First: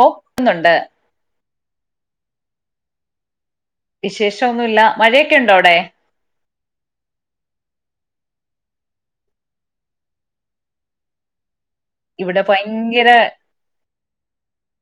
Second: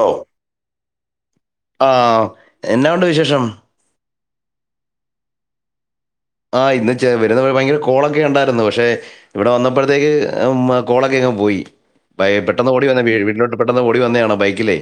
ഓ ക്കുന്നുണ്ട്. ആ എന്നാ ഉണ്ട് വിശേഷം? വിശേഷം ഒന്നുല്ല. മഴയൊക്കെ ഉണ്ടോ? അവിടെ ആ ഇന്ന് ച വരുന്ന ഭയങ്കര കോളൊക്കെ ഉണ്ടായിരുന്നു. പക്ഷെ ഇവിടെ വന്നപ്പോഴത്തേക്ക് മം കോളൊക്കെ അങ്ങ് പോയി. ഇവിടെ ഏഹ് പെട്ടെന്ന് ഓടി വന്നെ ഭയങ്കര വീട്ടിലോട്ട് പെട്ടെന്ന് ഓടി വന്നതാണ ബൈക്കിലേ.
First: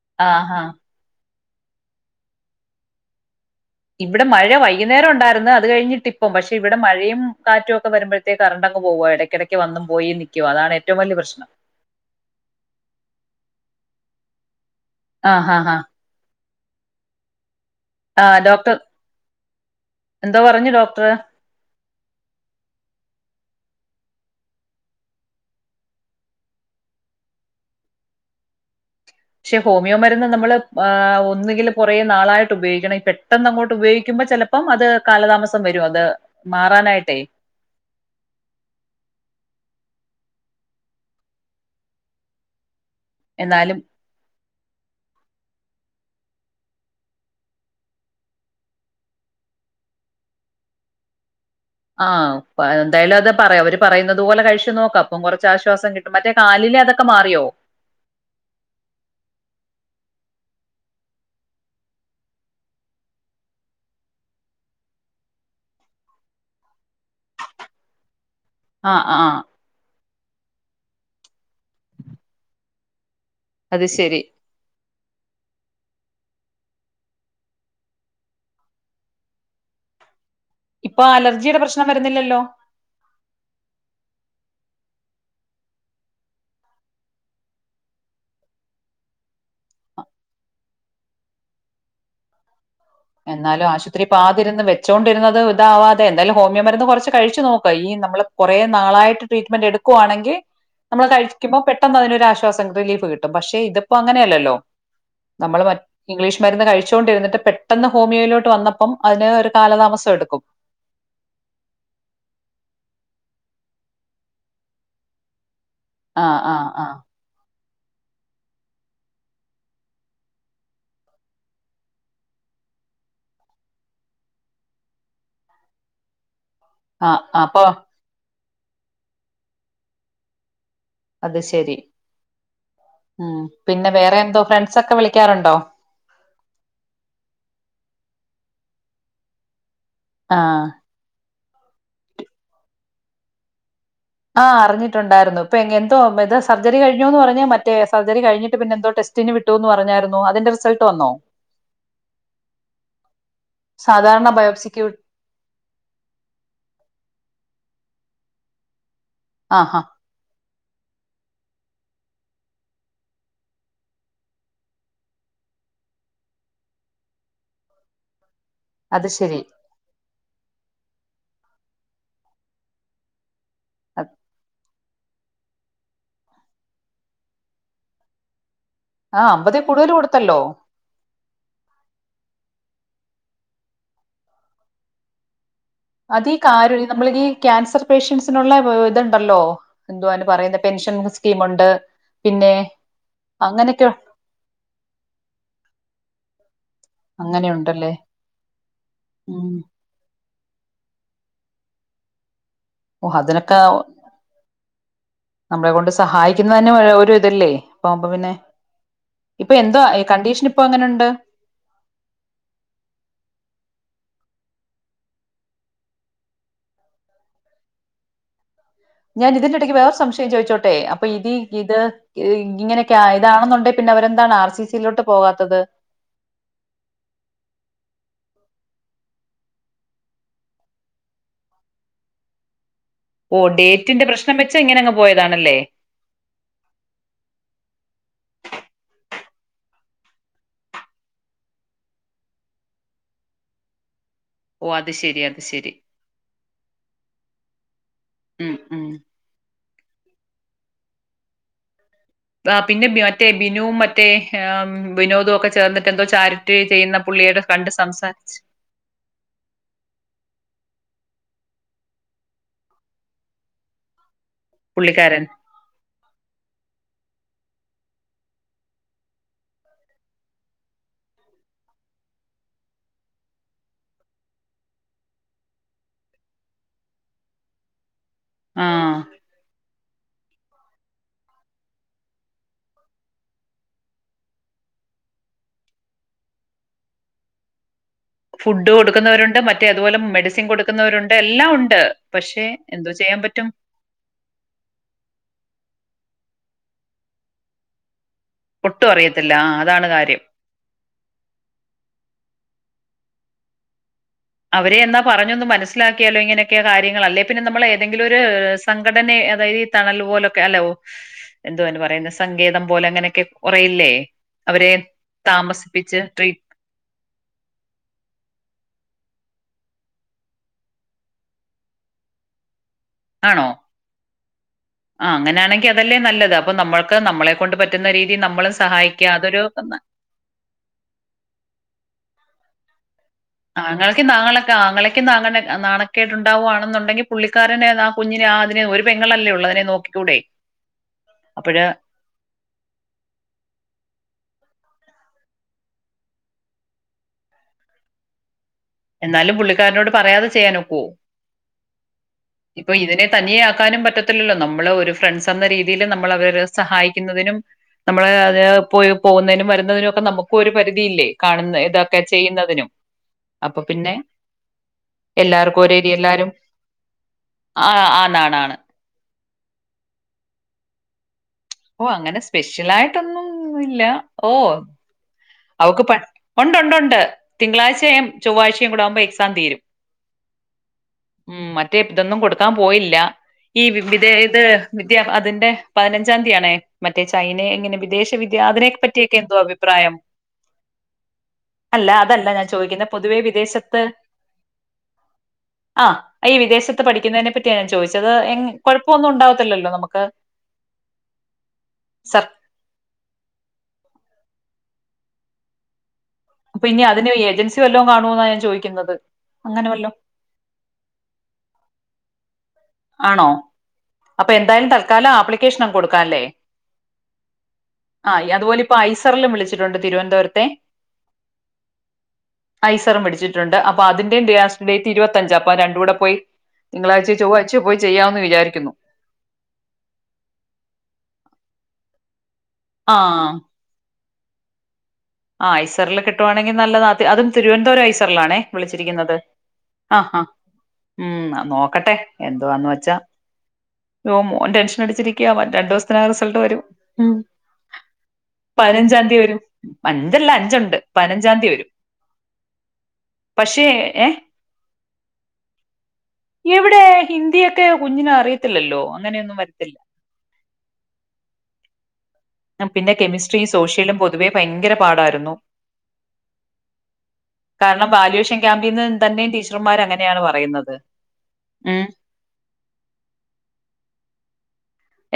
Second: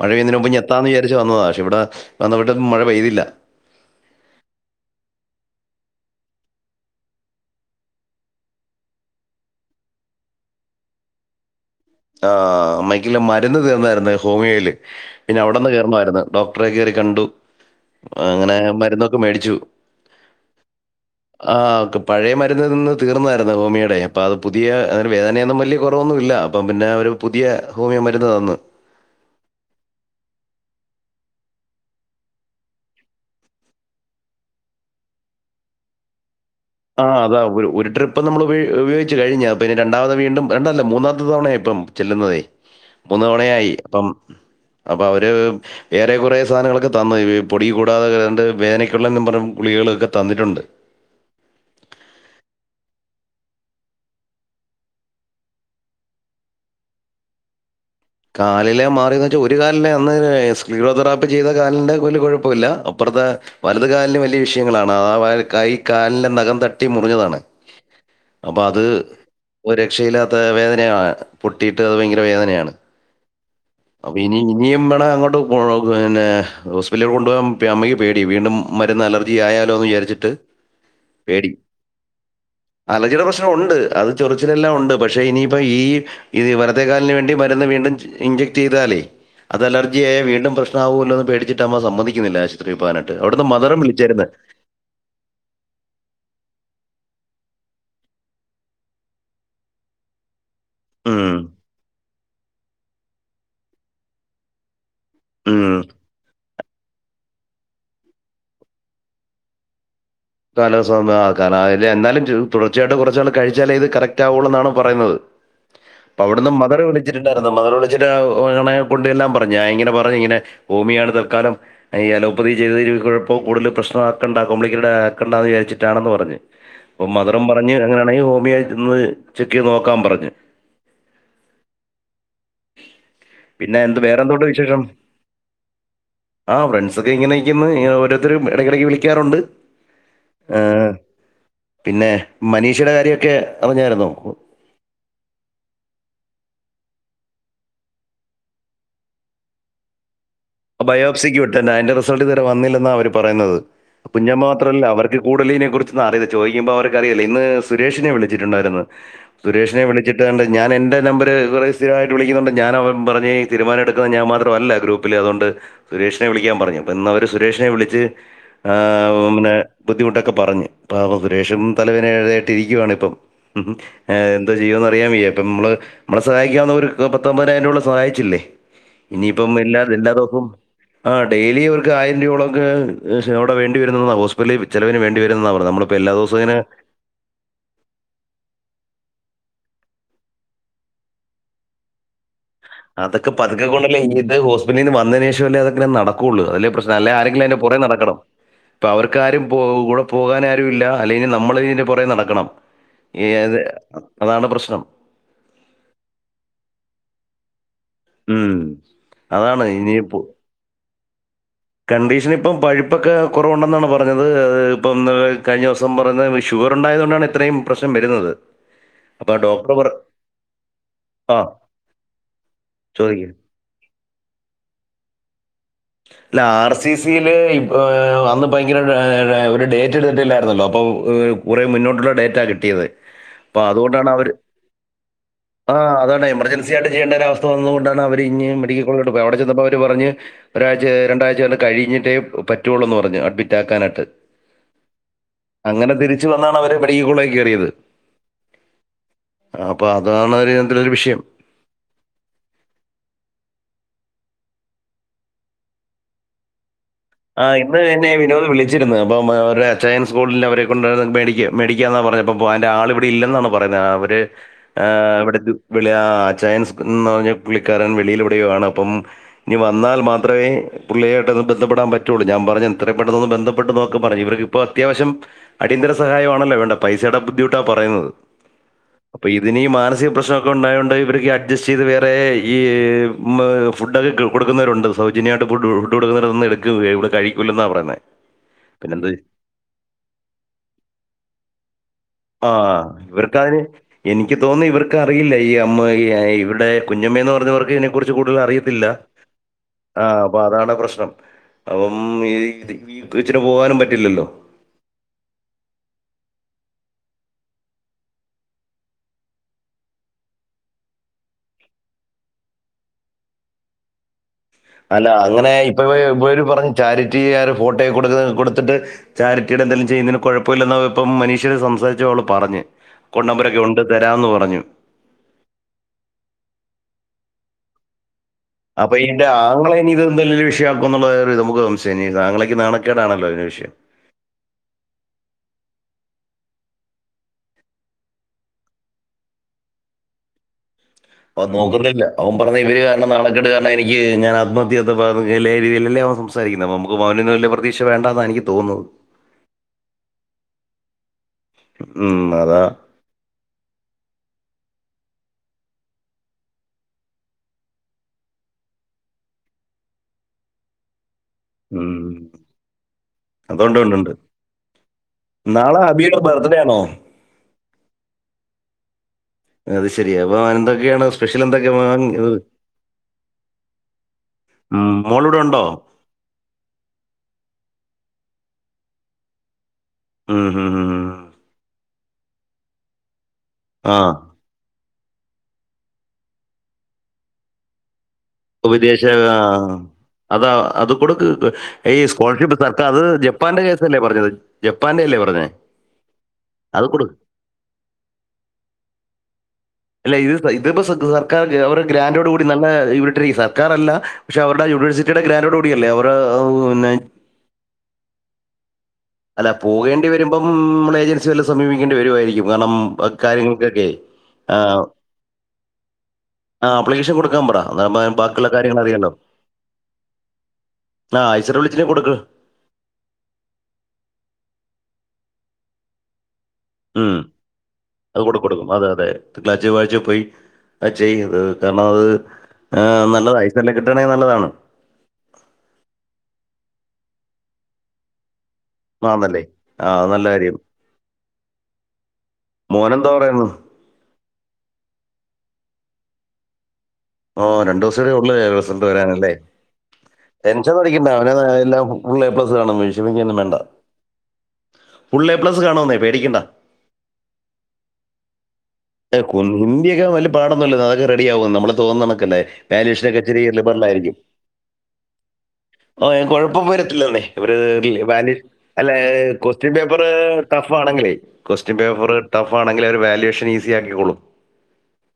മഴ പെയ്യതിനു മുമ്പേ ആഹാ ഇങ്ങെത്താന്ന് വിചാരിച്ചു വന്നതാ. പക്ഷേ ഇവിടെ വന്നിട്ടും മഴ പെയ്തില്ല. ഇവിടെ മഴ വൈകുന്നേരം ഉണ്ടായിരുന്നു. അത് കഴിഞ്ഞിട്ട് ഇപ്പോം പക്ഷെ ഇവിടെ മഴയും കാറ്റും ഒക്കെ വരുമ്പോഴത്തേക്ക് കറണ്ട് ക്ക്‌ പോകും. ഇടക്കടക്ക് വന്നും പോയി നിക്കും അതാണ് ഏറ്റവും വലിയ പ്രശ്നം. ആ [unintelligible] മരുന്ന് തീർന്നായിരുന്നെ ഹോമിയോയില്. ആ പിന്നെ ഹാ അവിടെന്ന് ഹാ കെയർന്നായിരുന്നു ഡോക് റേ കേറി കണ്ടു. ആ അങ്ങനെ ഡോക്ടർ മരുന്നൊക്കെ മേടിച്ചു. എന്തോ പറഞ്ഞു ഡോക്ടർ ആഹക്ക പഴയ മരുന്ന് നിന്ന് തീർന്നായിരുന്നു ഹോമിയോടെ. അപ്പോം അത് പുതിയ വേദനയൊന്നും വലിയ കുറവൊന്നും ഇല്ല. അപ്പം പിന്നെ ഒരു പുതിയ ഹോമിയ മരുന്ന് തന്ന്. പക്ഷെ ഹോമിയോ മരുന്ന് നമ്മള് ആ ഒന്നുങ്കില് കുറേ നാളായിട്ട് ഉപയോഗിക്കണം. ഈ പെട്ടെന്ന് അങ്ങോട്ട് ഉപയോഗിക്കുമ്പോ ചിലപ്പം അത് കാലതാമസം വരും. അത് മാറാനായിട്ടേ ആഹ് അതാ ഒരുട്രിപ്പ് നമ്മൾ ഉപയോഗിച്ച് കഴിഞ്ഞാ. പിന്നെ രണ്ടാമത് വീണ്ടും രണ്ടല്ല മൂന്നാമത്തെ തവണയായി ഇപ്പം ചെല്ലുന്നതെ. മൂന്ന്‌ തവണയായി എന്നാലും അപ്പം അപ്പൊ അവര് വേറെ കുറെേ സാധനങ്ങളൊക്കെ തന്നു. ഈ പൊടി കൂടാതെ ണ്ട് വേദനക്കുള്ള എന്നും പറഞ്ഞ് ഗുളിക കളോക്കെ തന്നിട്ടുണ്ട്. ആഹ് പ എന്തായാലും അത് പറയ അവര് പറയുന്നുന്നത് പോലെ കഴിച്ചു നോക്ക്. അപ്പം കുറച്ച് ആശ്വാസം കിട്ടും. മറ്റേ കാലി ലെ അതൊക്കെ മാറിയോ? കാലില മാറീന്ന് വെച്ച ഒരു കാലിലേ അന്ന് [unintelligible] തെറാപ്പി ചെയ്ത കാലിന്റെ വല്യ കുഴപ്പൂല്ല. പ വലത് കാലിലും വലിയ വിഷയങ്ങളാണ് ആ കൈ കാല ന് നഖം തട്ട ട്ടി മുറിഞ്ഞതാണ്. അപ്പൊ അത് ആഹ് ആഹ് ഒരു രക്ഷയില്ലാ ത്ത വേദനയാണ്. പൊട്ടിയിട്ട് അത് ഭയങ്കര വേദനയാണ്. അത് അപ്പൊ ശരി ഇനി ഇനി മ്ടാ അങ്ങോട്ട് പോണം. പിന്നെ ഹോസ്പിറ്റലിൽ കൊണ്ടുപോകാൻ അമ്മയ്ക്ക് പേടി വീണ്ടും മരുന്ന് അലർജി ആയാലൊ. വിചാരിച്ചിട്ട് ഇപ്പൊ പേടി, അലർജിയുടെ പ്രശ്നം വരുന്നില്ലല്ലോ അലർജിയുടെ പ്രശ്ന ഉണ്ട്. അത് ചൊറിച്ച ലെല്ലാം ഉണ്ട്. പക്ഷെ ഇനിയിപ്പോ ഈ വല്ത്തെ കാലിന് വേണ്ടി മരുന്ന് വീണ്ടും ഇൻജ ചെയ്താലേ, അത് അലർജിയായ വീണ്ടും പ്രശ്നമാവൂല്ലോ എന്ന് പേടിച്ചിട്ട അമ്മ സമ്മതിക്കുന്നില്ല ആശ് എന്നാലും ആശുപത്രി പോവാതിരുന്ന് വെച്ചോണ്ടിരുന്നത് ഇതാവാതെ എന്തേലും ഹോമിയോ മരുന്ന് [unintelligible] കഴിച്ചു നോക്ക്. ഈ നമ്മള് കുറേ നാളായിട്ട് ട്രീറ്റ്മെന്റ് എടുക്കുവാണെങ്കിൽ നമ്മള് ഉം കഴിക്കുമ്പോൾ പെട്ടെന്ന് അതിനൊരുരാശ്വാസം റിലീഫ് കിട്ടും. പക്ഷെ ഇതിപ്പോ അങ്ങനെയല്ലല്ലോ. നമ്മള് മ ഉം ഇംഗ്ലീഷ്മരുന്ന് കഴിചോ ണ്ടിരുന്നിട്ട് പെ പെട്ടെന്ന് ഹോമിയോയിലോട്ട് വന്നപ്പം അതിന് ഒരു കാലതാമസം എടുക്കും [unintelligible] എന്നാലും തുടർച്ചയായിട്ട് കുറച്ച് നാൾ കഴിച്ച ലെ ഇത് കറക്റ്റ് ആവോള് എന്നാണ് പറയുന്നത്. അപ്പ ആഹ് അവിടുന്ന് ആഹ് മദറ് ആഹ് വിളിച്ചിട്ടുണ്ടായിരുന്നു. മദറ് വിളിച്ച [unintelligible] കൊണ്ടേല്ലാം പറഞ്ഞു. ഞാ ഇങ്ങനെ പറഞ്ഞ ഇങ്ങനെ ഹോമിയയാണ് തൽക്കാലം അലോപ്പതി ചെയ്ത് കുഴപ്പോ കൂടുതൽ പ്രശ്നാക്കണ്ട. കോംപ്ലിക്കേറ്റഡ് ആയാൽ കണ്ടാ വിചരിച്ചിട്ടാണ്ന്ന്‌ പറഞ്ഞ്. അപ്പൊ ആഹ് മദറും അപ്പൊ പറഞ്ഞ് അങ്ങനെയാണെങ്കിൽ ഹോമിയ ഇന്ന് ചെക്ക് ചെയ്ത് നോക്കാൻ പറഞ്ഞ്. അത് ശരി. ഉം പിന്നെ എന്ത് വേറെ എന്തോ എന്തുകൊണ്ട് വിശേഷം ഫ്രണ്ട്സൊക്കെ വിളിക്കാറുണ്ടോ. ആ ഫ്രണ്ട്സൊക്കെ ഇങ്ങനെ നിക്കുന്നു. ഓരോരുത്തും ഇടക്കിടയ്ക്ക് വിളിക്കാറുണ്ട്. ആഹാ ആ, പിന്നെ മനീഷുടെ കാര്യമൊക്കെ അറിഞ്ഞായിരുന്നോ ആഹ് അറിഞ്ഞിട്ടുണ്ടായിരുന്നു ഇപ്പൊ എന്തോ ഇത സർജ കഴിഞ്ഞ എന്ന് പറഞ്ഞാ മറ്റേ സർജറി കഴിഞ്ഞിട്ട് പിന്നെന്തോ ടെസ്റ്റന് വിട്ടോന്ന് പറഞ്ഞായിരുന്നു അതിന്റെ റിസൾട്ട് വന്നോ? ബയോപ്സിക് വിട്ടണ്ട്.. അതിന്റെ റിസൾട്ട് ഇതുവരെ വന്നില്ലെന്നാ അവര് പറയുന്നത് സാധാരണ പിന്നത് ബയോപ്സിക്ക് മാത്രമല്ല വി- അവർക്ക് കൂടുതലിനതിനെക്കുറിച്ചൊന്നുമാറീല ചോദിക്ക്മ്പോ അവർക്ക് അറയില്ല ഇന്ന് സുരേഷിനെ വിളിച്ചിട്ടുണ്ടായിരുന്നു ആഹാ സുരേഷിനെ വിളിച്ചിട്ട് ഞാൻ എന്റെ നമ്പറിന്ന് സ്ഥിരമായിട്ട് വിളിക്കുന്നോണ്ട് ഞാൻ പറഞ്ഞ് തീരുമാനം എടുക്കുന്ന ഞാൻ മാത്രമല്ല ഗ്രൂപ്പിൽ അുകൊണ്ട് സുരേഷിനെ വിളിക്കാൻ പറഞ്ഞു.. അപ്പൊ ഇന്ന് അവര് സുരേഷിനെ വിളിച് അത് ശരി. ബുദ്ധിമുട്ടൊക്ക് പറഞ്ഞു പാവം സുരേഷും തലവേദനയായിട്ട് ഇരിക്കുവാണ് ഇപ്പം എന്ത് ചെയ്യൂന്നറിയാൻ വയ്യ.. അപ്പ നമ്മള് നമ്മളും സഹായിക്കാവുന്ന ഒരു പത്തൊമ്പതിനായിരം രൂപയോളം സഹായിച്ചില്ലേ ആഹ് ഇനിയിപ്പം അമ്പതി എല്ലാ കൂടുതൽ എല്ലാ കൊടുത്തല്ലോ. ദിവസും ആ ഡെയിലി അവർ ആയിരം രൂപയളൊക്കെ ചെലവിന് വേണ്ടി വരുന്നാ ഹോസ്പിറ്റലിൽ ചിലന് വേണ്ടി വരുന്ന പറഞ്ഞെ അതീ കാര് നമ്മൾ ഈ ക്യാൻസർ പേഷ്യൻസിനുള്ള ഇതുണ്ടല്ലോ എന്തുവാാന് പറയുന്ന പെൻഷൻ സ്കീം ഉണ്ട് അതൊക്ക പതുക്ക കൊണ്ടല്ലേ.. ഇത് ഹോസ്പറ്റലിന്ന് വന്നയിന് ശേഷല്ലേ അതൊക്കെ നടക്കുള്ളു അതല്ലേ പ്രശ്നം അല്ലേ ആരെങ്കിലും അതിന്റെ പു റെ അങ്ങനെയുണ്ടല്ലേ നടക്കണം പ്പൊ അവർക്കാരും ഉം പോ കൂടെ പോ കാനാരു രൂല്ല അല്ലങ്കിൽ നമ്മള് തിന്റെ പുറകെ ഓഹ് നടക്കണംഏ അതിനൊക്കെ തെ അതാണ് പ്രശ്നം നമ്മളെ കൊണ്ട് സഹായിക്കുന്ന തന്നെ ഒരു ഇതല്ലേ പോമ്പോ പിന്നെ ഉം ഇപ്പൊ അതാണ് എന്തൊ ഇനി കണ്ടീഷൻ ഇപ്പൊ എങ്ങനെണ്ട് കണ്ടീഷൻ ഇപ്പം പഴുപ്പൊക്കെ കുറവുണ്ടെന്നാണ് പറഞ്ഞത് ഇപ്പം കഴിഞ്ഞോസം പറഞ്ഞ വിഷു ഇവറ് ഉണ്ടായത് ണ്ടാണ് ഇത്രയും പ്രശ്നം വരുന്നത് ഞാൻ അപ്പൊ ഇതിന്റെ ഡോക്ടർ ഇടയ്ക്ക് പറ വേറെ സംശയം ചോദിച്ചോട്ടെ അപ്പൊ ഇത് ആ ഇത് ഇങ്ങനെയൊക്കെ ചോദിക്ക ആയതാണെന്നുണ്ടെ പിന്നെ അവരെന്താണ് ആർ സി സയിലോട്ട് പോവാത്തത് അല്ല ആർ സി സിയില് ഇപ്പ അന്ന് ഭയങ്കര ഒരു ഡേറ്റ് എടുത്തിട്ടില്ലായിരുന്നല്ലോ അപ്പൊ ഏ കുറെേ മുന്നോട്ടുള്ള ഡേറ്റ കിട്ടിയത് ഓ അപ്പൊ ഡേറ്റിന്റെ അതുകൊണ്ടാണ് അവര്. പ്രശ്നം വെച്ച് ഇങ്ങനെ അങ്ങ് പോയതാണല്ലേ? ആ അതാണ് എമർജൻസി ആയിട്ട് ചെയ്യേണ്ടൊരു അവസ്ഥ വന്നത് കൊണ്ടാ അവര് ഇഞ് മെഡിക്കൽ കോളേജ്ലോട്ട് പോയെ അവിടെ ചെന്നപ്പോ അവര് പറഞ് ഒരാഴ്ച രണ്ടാഴ്ച കഴിഞ്ഞി ട്ടേ പറ്റുള്ളൂന്ന് പറഞ്ഞു അഡ്മിറ്റ് ആക്കാനായിട്ട് ഓ അത് ശരി അത് ശരി. അങ്ങനെ തിരിച്ചു വന്നാണ് അവര് മെഡിക്കൽ കോളേ യി കേ റി യത് ഉം ഉം അപ്പൊ അതാണ് ഇതിലൊ രു വിഷയം ആ പിന്നെ മറ്റേ ബിനുവും മറ്റേ വിനോദും ഒക്കെ ചേർന്നിട്ട് എന്തോ ചാരിറ്റി ചെയ്യുന്ന പുള്ളിയുടെ ആ കണ്ട് ഇന്ന് എന്നെ സംസാരിച്ച് വിനോദ് വിളിച്ചിരുന്ന് അപ്പൊ അവരുടെ അച്ചായൻ സ്പോട്ടിൽ അവരെ [unintelligible] മേ മേടിക്ക മേടിക്കാന്നാ പറഞ്ഞപ്പപോ അന്റെ ആൾ ഇവിടെ ഇല്ലെന്നാണ് പറയുന്നത് അവര് ആ പുള്ളിക്കാരൻ. വടത് വ്ളയ ചയൻസ് ന്നോ പുള്ളിക്കാരൻ വെളിയിലെവിടെയോ ആ ണ് അപ്പം ഇനി വന്നാൽ മാത്രമേ പുള്ളിയായിട്ട് ബന്ധപ്പെടാൻ പറ്റ് റ്റുള്ളു ഞാൻ പറഞ്ഞു ഇപ്പൊ എത്രയും പെട്ടെന്ന് ബന്ധപ്പെട്ട് നോക്ക് പറ ഇവർക്ക് ഇപ്പോ അത്യാവശ്യം അടിയന്തര സഹായമാണല്ലോ വേണ്ടേ പൈസ ട ബുദ്ധിമുട്ടാപറയുന്നത് ആ അപ്പൊ ഇതിനീ മാന സിക പ്രശ്നൊക്കെ ഉണ്ടായോണ്ട് ഇവർക്ക് അഡ്ജസ്റ്റ് ചെയ്ത് വേറെ ഈ ഫുഡൊക്കെ കൊടുക്കുന്നവരുണ്ട് സൗജന്യായിട്ട് ഫുഡ്‌ ഫുഡ്‌കൊടുക്കുന്നടക്ക് ഇവിടെ കഴിക്കൂ ലെന്ന പറയുന്നത് ഫുഡ് പിന്നെന്ത് കൊടുക്കുന്നവരുണ്ട് മറ്റേ അതുപോലെ മെഡിസിൻ കൊടുക്കുന്നവരുണ്ട് എല്ലാം ഉണ്ട് പക്ഷെ ആ എന്തൊ ചെ ഇവർക്കതിന് എനിക്ക് തോന്നി ഇവർക്കറിയില്ല ഈ അമ്മ ഈ ഇവിടെ കുഞ്ഞമ്മേന്ന് പറഞ്ഞവർക്ക് എനി കുറിച്ച് കൂടുതൽ അറിയത്തില്ല ഒട്ടും ആ അതാണ് ആ കാര്യം. അപ്പൊ അതാണ് പ്രശ്നം അപ്പം ഈ ഈ ഇച്ചിന് പോകാനും പറ്റില്ലല്ലോ അവരെ എന്നാ പറഞ്ഞൊന്ന് മനസ്സിലാക്കിയാലോ ഇങ്ങനെയൊക്കെ കാര്യങ്ങൾ അല്ലേ പിന്നെ നമ്മൾ ഏതെങ്കിലും ഒരു സംഘടനയെ അതായത് ഈ തണല് പോലൊക്കെ അലൗ എന്തുവോ [unintelligible] പറയുന്ന സംഗീതം പോലെ അങ്ങനെയൊക്കെ കുറയില്ലേ അവരെ അല്ല അങ്ങനെ ഇപ്പവേ താമസിപ്പിച്ച് ട്രീ ഇവർ പറഞ് ചാരിറ്റികാർ ഫോട്ടേയെ കൊട് കൊടുത്തിട്ട് ചാരിറ്റിയുടെ എന്തങ്കിലും ചെയ്യുന്നതിന് കുഴപ്പമില്ല എന്ന ഇപ്പം മനീഷയെ സംസാരിച്ച അവൾ പറഞ്ഞെ ആണോ ആ അങ്ങനെയാണെങ്കി അതല്ലേ നല്ലത് അപ്പൊ നമ്മൾക്ക് നമ്മളെ കൊണ്ടു പറ്റുന്ന രീ അപ്പൊ ഇന്റെ ആങ്ങളെ ഇനി എന്തങ്കിലും വിഷയാക്കോ എന്നുള്ള നമുക്ക് സംശയം. ആങ്ങളക് നാളെ ആങ്ങളെക്ക് നാളെക ആങ്ങളക്ക് [unintelligible] നാണ ക്കേടു ണ്ടാവാണെന്നുണ്ടെങ്കി പുള്ളിക്കാരനെ ആ കുഞ്ഞിനെ ആ അതിനെ ഒരു പെങ്ങൾല്ലേ ഉള്ളെ അതിനെ നോക്കിക്കൂടെേ അവ നോക്കുന്നില്ല അവൻ പറഞ്ഞെ ഇവര് കാരണം നാണക്കെട് കാരണം എനിക്ക് ഞാൻ ആത്മഹ [unintelligible] രീതിയിലല്ലേ അവൻ സംസരിക്കുന്നത് നമുക്കവനിലൊന്നും വലിയ പ്രതീക്ഷ വേണ്ട എന്ന എനിക്ക് തോന്നുന്നത് എന്നാലും പുള്ളിക്കാരനോട് പറയാതെ ചെയ്യാനൊക്കോ ഉം, അതാ ഇപ്പൊ ഇതിനെ തനിയെ ആക്കാനും പറ്റത്തില്ലല്ലോ നമ്മളെ ഒരു ഫ്രണ്ട്സ് എന്ന രീതിയിൽ നമ്മൾ അവരെരെ സഹായിക്കുന്നതിനും നമ്മള് അത് പോയി പോകുന്നതിനും വരുന്നതിനും ഒക്കെ നമുക്കും ഒരു പരിധിയില്ലേ കാണുന്ന ഇതൊക്കെ ചെയ്യുന്നതിനും അപ്പൊ അതൊണ്ട് പിന്നെ ഉണ്ട്ണ്ട് എല്ലാവർക്കും ഒരേ നാളെ രീതി അബിയുടെ എല്ലാരും ബർത്ത്ഡേ ആണോ? ആ ആണാണാണ് അത് ശരിയ അപ്പൊ എന്തൊക്കെയാണ് സു ഓ അങ്ങനെ സ്പെഷ്യൽ ആയിട്ടൊന്നും ഇല്ല ഓ ഉം, മോളിവിടെ ഉണ്ടോ അവക് ഉണ്ടണ്ട്ണ്ട് തിങ്കളാഴ്ചയും ചൊവ്വാഴ്ചയും കൂടെ ആകുമ്പോ എക്സാം തീരും. മ്മ്ഹഹ്, ഹഹ്, ഹഹ് ഉം മറ്റേ ഇതൊന്നും, കൊടുക്കാൻ, പോയില്ല.. [inaudible] ആ വിദ്യ അതിന്റെ പതിനഞ്ചാം തീയണേ മറ്റേ ചൈനയെ എങ്ങനെ വിദേശ വിദ്യ അതിനെ വിദേശ പറ്റിയൊക്കെ എന്തോ ആ, അഭിപ്രായം അതാ അത് കൊടുക്ക് അല്ല ഈ അതല്ല ഞാൻ സ്കോളർഷിപ്പ് സർക്കാർ ചോദിക്കുന്നത് അത് പൊതുവെ ജപ്പാന്റെ വിദേശത്ത് കേസല്ലേ പറഞ്ഞത്.. ജപ്പാന്റെ അല്ലേ പറഞ്ഞേ.. ആ, ഈ വിദേശത്ത് അത് കൊടുക്ക് പഠിക്കുന്നതിനെ പറ്റിയാ ഞാൻ ചോദിച്ചത് എ കൊഴപ്പമൊന്നും ഉണ്ടാവത്തില്ലല്ലോ നമുക്ക് ഇ, സർക്കാർ അവടെ സർ ഗ്രാന്ൻറോട് കൂടി നല്ല ഇവി സക്കർല്ല പക്ഷെ അവരുടെ യൂണിവേഴസിറ്റിയുടെ, ഗ്രന്ടോടുകൂ കൂടിയല്ലേ അവർ അപ്പൊ, ഇനി, പിന്നെ അതിന്, ഏജൻസി, വല്ലവും, കാണുന്നാ, ഞാൻ, ചോദിക്കുന്നത് അല്ല അങ്ങനെ വല്ലോ പോകേണ്ടിവരുമ്പം നമ്മടെ ഏജൻസി വല്ലോം സമീപിക്കേണ്ടി വരുമായിരിക്കും... കാരണം ആ ആണോ കാര്യങ്ങൾക്കൊക്കെ അപ്പൊ ആ എന്തായാലും, തൽക്കാലം ആപ്ലിക്കേഷനൊക്കെ കൊടുക്കാല്ലേ.. അപ്ലിക്കേഷൻ കൊടുക്കാൻ പറ അതാകുമ്പോ ആ ബാക്കിയുള്ള അതുപോലെ ഇപ്പോ കാര്യങ്ങൾ അറിയാലോ ഐസറിലും വിളിച്ചിട്ടുണ്ട് തിരുവനന്തപുരത്തെ.. ആ ഐസർ വിളിച്ചിനെ കൊടുക്ക് ഐസറും വിളിച്ചിട്ടുണ്ട് അ അപ്പൊ അതിന്റെ ലാസ്റ്റ് ഡേറ്റ് ഇരുപത്തഞ്ച... അപ്പൊ രണ്ടൂടെ പോയി തിങ്കളാഴ്ചയൊ ഉം ചൊവ്വ അത് കൂടെ കൊടുക്ക്.. അതെ അതെ തിങ്കളാച്യോ ചൊവ്വഴ്ച്ചയോ പോയി അത് ചെയ്.. ഇത് കാരണത് ആ.. ഏ.. നല്ലതാണ്.. ഐസല്ലാം, കിട്ടണെങ്കിൽ.. നല്ലതാണ്.... ആ.. ഐസറൽ കിട്ടുവാണെങ്കിൽ, നല്ലത.. അതും തിരുവനന്തപുരം ഐസർലാണേ.. ആ വിളിച്ചിരിക്കുന്നത്.. നല്ലേ ആഹ്.. ആ നല്ല കാര്യം ഉം.. നോക്കട്ടെ.. എന്തുവാന്നവെച്ചാ.. മോനെന്താ പറയുന്നു മോൻ ടെൻഷൻ അടിച്ചിരിക്കയാ.. രണ്ടു ദിവസത്തിനകം റിസൾട്ട് വരും... ഓ.. രണ്ടു ദിവസോടെ ഉള്ളല്ലേ റിസൾട്ട്‌ പതിനഞ്ചാം വരാൻ... തീയതി വരും അഞ്ചല്ല അഞ്ചുണ്ട് ടെൻഷനടിക്കണ്ട.. അവന് പതിനഞ്ചാം തീയതി വരും എല്ലാം ഫുൾ എ പ്ലസ് കാണും.. വിഷമിക്കോന്നും വേണ്ട.. ഫുൾ എ പ്ലസ് കാണുമെന്നേ പേടിക്കണ്ട ഇവിടെ ഹിന്ദിയൊക്കെ കുഞ്ഞിന് അറിയത്തില്ലല്ലോ അങ്ങനെയൊന്നും വരത്തില്ല ഹിന്ദിയൊക്കെ വലിയ പാടൊന്നുല്ല അതൊക്കെ റെഡിയവും.. നമ്മള് തോന്നുന്ന കണക്കല്ല പിന്നെ പാറിഷിലൊക്കെ കെമിസ്ട്രി ഇച്ചരി ലിബറൽ സോഷ്യലും ആയിരിക്കും.. പൊതുവേ ഭയങ്കര പാടായിരുന്നു ഓ കൊഴപ്പം വരത്തില്ലന്നെ ഇവര് കാരണം വാല്യുവേഷൻ ക്യാമ്പിൽ അല്ല നിന്ന് തന്നെയും ടീച്ചർമാർ ക്വസ്റ്റ്യൻപേപ്പർ അങ്ങനെയാണ് ടഫ് പറയുന്നത് ഫാണെങ്കിലേ ക്വസ്റ്റ്യൻ ഉം പേപ്പർ ടഫ് ആണെങ്കിലെ.. അവര് വല്വേഷൻ, ഈസിയക്കിക്കൊളും..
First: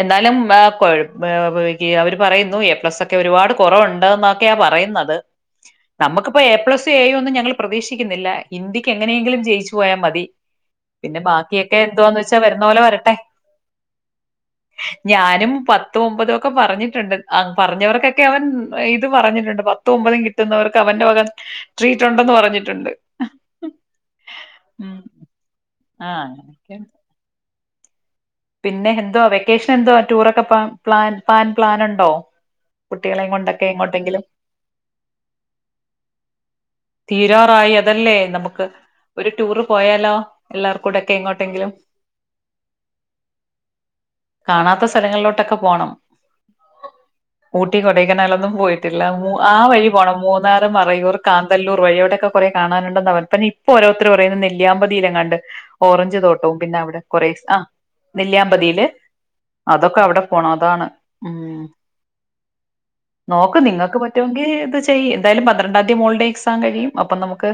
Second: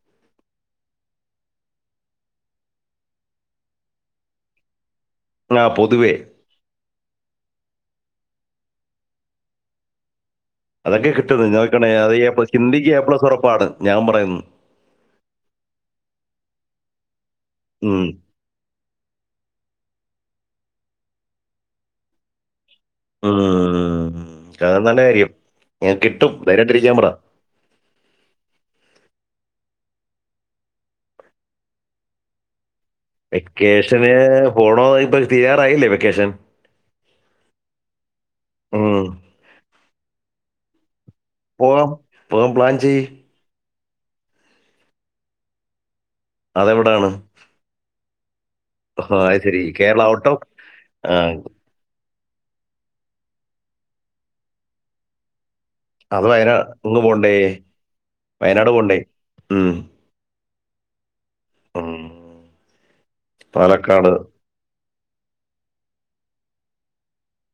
എന്നാലും അവര് പറയുന്നു.. എ പ്ലസ്, ഒക്കെ ഒരുപാട് കുറവുണ്ടെന്നൊക്കെയാ പറയുന്നത്. ആ പൊതുവേ നമ്മക്കിപ്പോ എ പ്ലസ്.. എ ഒന്നും, ഞങ്ങള് പ്രതീക്ഷിക്കുന്നില്ല.. ഹിന്ദിക്ക് എങ്ങനെയെങ്കിലും ജയിച്ചു പോയാൽ മതി... അതൊക്കെ പിന്നെ കിട്ടും.. നിങ്ങളെ ബാക്കിയൊക്കെ എന്തോന്ന് വെച്ചാ കൊണ്ട.. വരുന്ന പോലെ ഹിന്ദിക്ക് എ വരട്ടെ പ്ലസ് ഉറപ്പാണ്.. ഞാൻ പറയുന്ന് ഞാനും പത്തും ഒമ്പതും ഒക്കെ പറഞ്ഞിട്ടുണ്ട്.. ഉം. പറഞ്ഞവർക്കൊക്കെ അവൻ ഇത് പറഞ്ഞിട്ടുണ്ട്.. പത്തും ഒൻപ കിട്ടുന്നവർക്ക് അവന്റെ വക ട്രീറ്റ് ഉണ്ടെന്ന് പറഞ്ഞിട്ട് ഉം, അങ്ങനെ, ഉം. തന്നെയായിരിക്കും.. ആ കിട്ടും.. അങ്ങനെയൊക്കെ ധൈര്യയിട്ടിരിക്കാൻ പറ. പിന്നെ എന്ത വെക്കേഷൻ എന്തോ ടൂറൊക്കെ പോവാൻ പ്ലാൻ പാൻ പ്ലൻുണ്ടോ. വെക്കേഷന് പോണോ ഇപ്പോ തീയാറായില്ലേ വെക്കേഷൻ. തീരാറായി അതല്ലേ നമുക്ക് ഉം. ഒരു ടൂർ പോയാലോ എല്ലാവർക്കൂടെ പോവാം പോവാം പ്ലാൻ ചെയ കാണാത്ത സ്ഥലങ്ങളിലോട്ടൊക്കെ പോണം. അതെവിടാണ് കൊടക്കനാലൊന്നും പോയിട്ടില്ല ആ, അത് ആ ശരി വഴി കേരള പോണം ഔട്ടോ മൂന്നാറ് മറയൂർ ആ കോഴയോടൊക്കെ, കുറെ കാണാനണ്ടെ ഇപ്പോ ഓരുത്തർ പറയ, നെല്ലിയാമ്പതിയിലങ്ങണ്ട് ഓറഞ്ച് അത് തോട്ടവും വയനാട് പിന്നെ അവിടെ ഇങ്ങ് കുറ പോണ്ടേ ആ വയനാട് നെല്ലിയാമ്പതിയില് പോണ്ടേ ഉം. അതൊക്കെ അവിടെ പോണം അതാണ് മ്മ് ഉം. നോക്ക് നിങ്ങൾക്ക് പാലക്കാട് പറ്റുമെങ്കിത് ചെയ്യ എന്തായാലും പന്ത്രണ്ടാം തീയതി മോളുടെ [unintelligible] കഴിയും അപ്പൊ നമുക്ക്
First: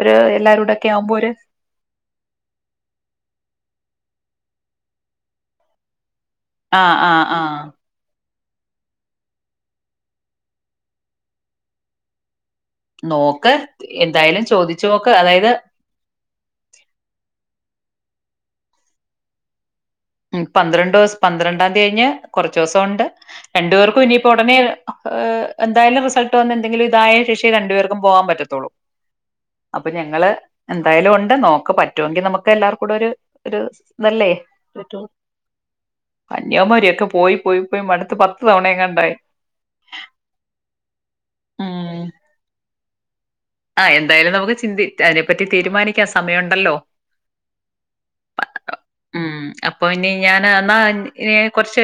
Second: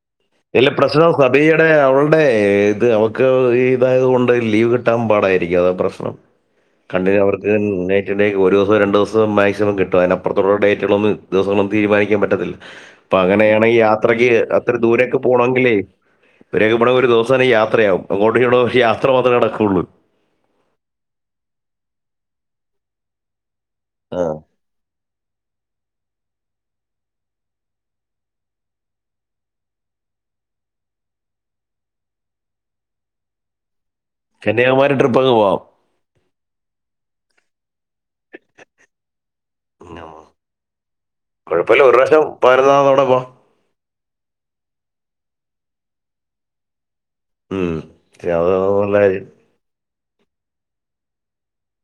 ഒരു ഇല്ല എല്ലാരൂടെ ഒക്കെ പ്രശ്നം ആവുമ്പോ ഒരു സഭയുടെ അവളുടെ ഇത് അവക്ക് ഇതായത് കൊണ്ട് ലീവ് കിട്ട കിട്ടാൻ പാടായിരിക്കും അതാ ആ ആ പ്രശ്നംകണ്ട ആ അവർക്ക്റ്റ അക്ക് ഒരുസവും രണ്ട്സവും മാക്സിമം കിട്ട അതിനപ്പുറുള്ള ഡേറ്റുകളൊന്ന ദിവസങ്ങളൊന്നും തീരുമാനിക്കൻ പറ്റത്തില്ല അപ്പൊ നോക്ക് അങ്ങനെയാണെങ്കിൽ യാത്രക്ക് എന്തായാലും അത്ര ചോദിച്ചു നോക്ക് ദൂരൊക്കെ അതായത് പോണമെങ്കിൽേ ഒണ ഒരു ദിവസ ത യാത്രയാകവും അങ്ങോട്ട് ഇവടെ യാത്ര മാത്ര നടക്കുള്ളൂ ഉ പന്ത്രണ്ട് ദിവസം പന്ത്രണ്ടാംയതി കഴിഞ് കുറച്ച ദിവസം ഉണ്ട്. രണ്ടു പേർക്കും ആ. ഇനിയിപ്പോ ഉടനെ് ഐ ഇതായാലും റിസൾട്ട് വന്ന എന്തങ്കിലും ഇതായ ശേഷേ രണ്ടു പേർക്കും പോവാൻ പറ്റത്തുള്ളൂ അപ്പൊ ഞങ്ങള് എന്തായാലും ഉണ്ട് നോക്ക പറ്റുമെങ്കിൽ നമുക്ക് എല്ലാർ കൂടെ ഒരു ഒര് ല്ലേറ്റ കന്യാകുമാരി ട്രിപ്പ് അങ്ങ് പോവാം കന്യാമാരിക്കെ പോയി പോയി ഇപ്പ അടുത്ത പത്ത് തവണയെങ്ങാണ്ടായി. കുഴപ്പമില്ല ഒരു പ്രാവശ്യം പതിനൊന്നമത്ത തവണ പോവ ആ എന്തായാലും നമുക്ക് ചിന്തി അതിനെപ്പറ്റി തീരുമാനിക്കാൻ സമയമുണ്ടല്ലോ? ഉം അത നല്ല കാര്യം. ഉം അപ്പൊ ഇനി ഞാൻ എന്നാ ഇ കുറച്ച്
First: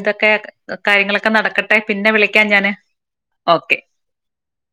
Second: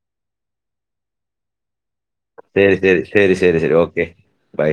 ഇതൊക്കെ കാര്യങ്ങളൊക്കെ നടക്കട്ടെ? പിന്നെ വിളിക്കാൻ ഞാന് ശരി ശരി ശരി ശരി ശരി ഓക്കെ. ബൈ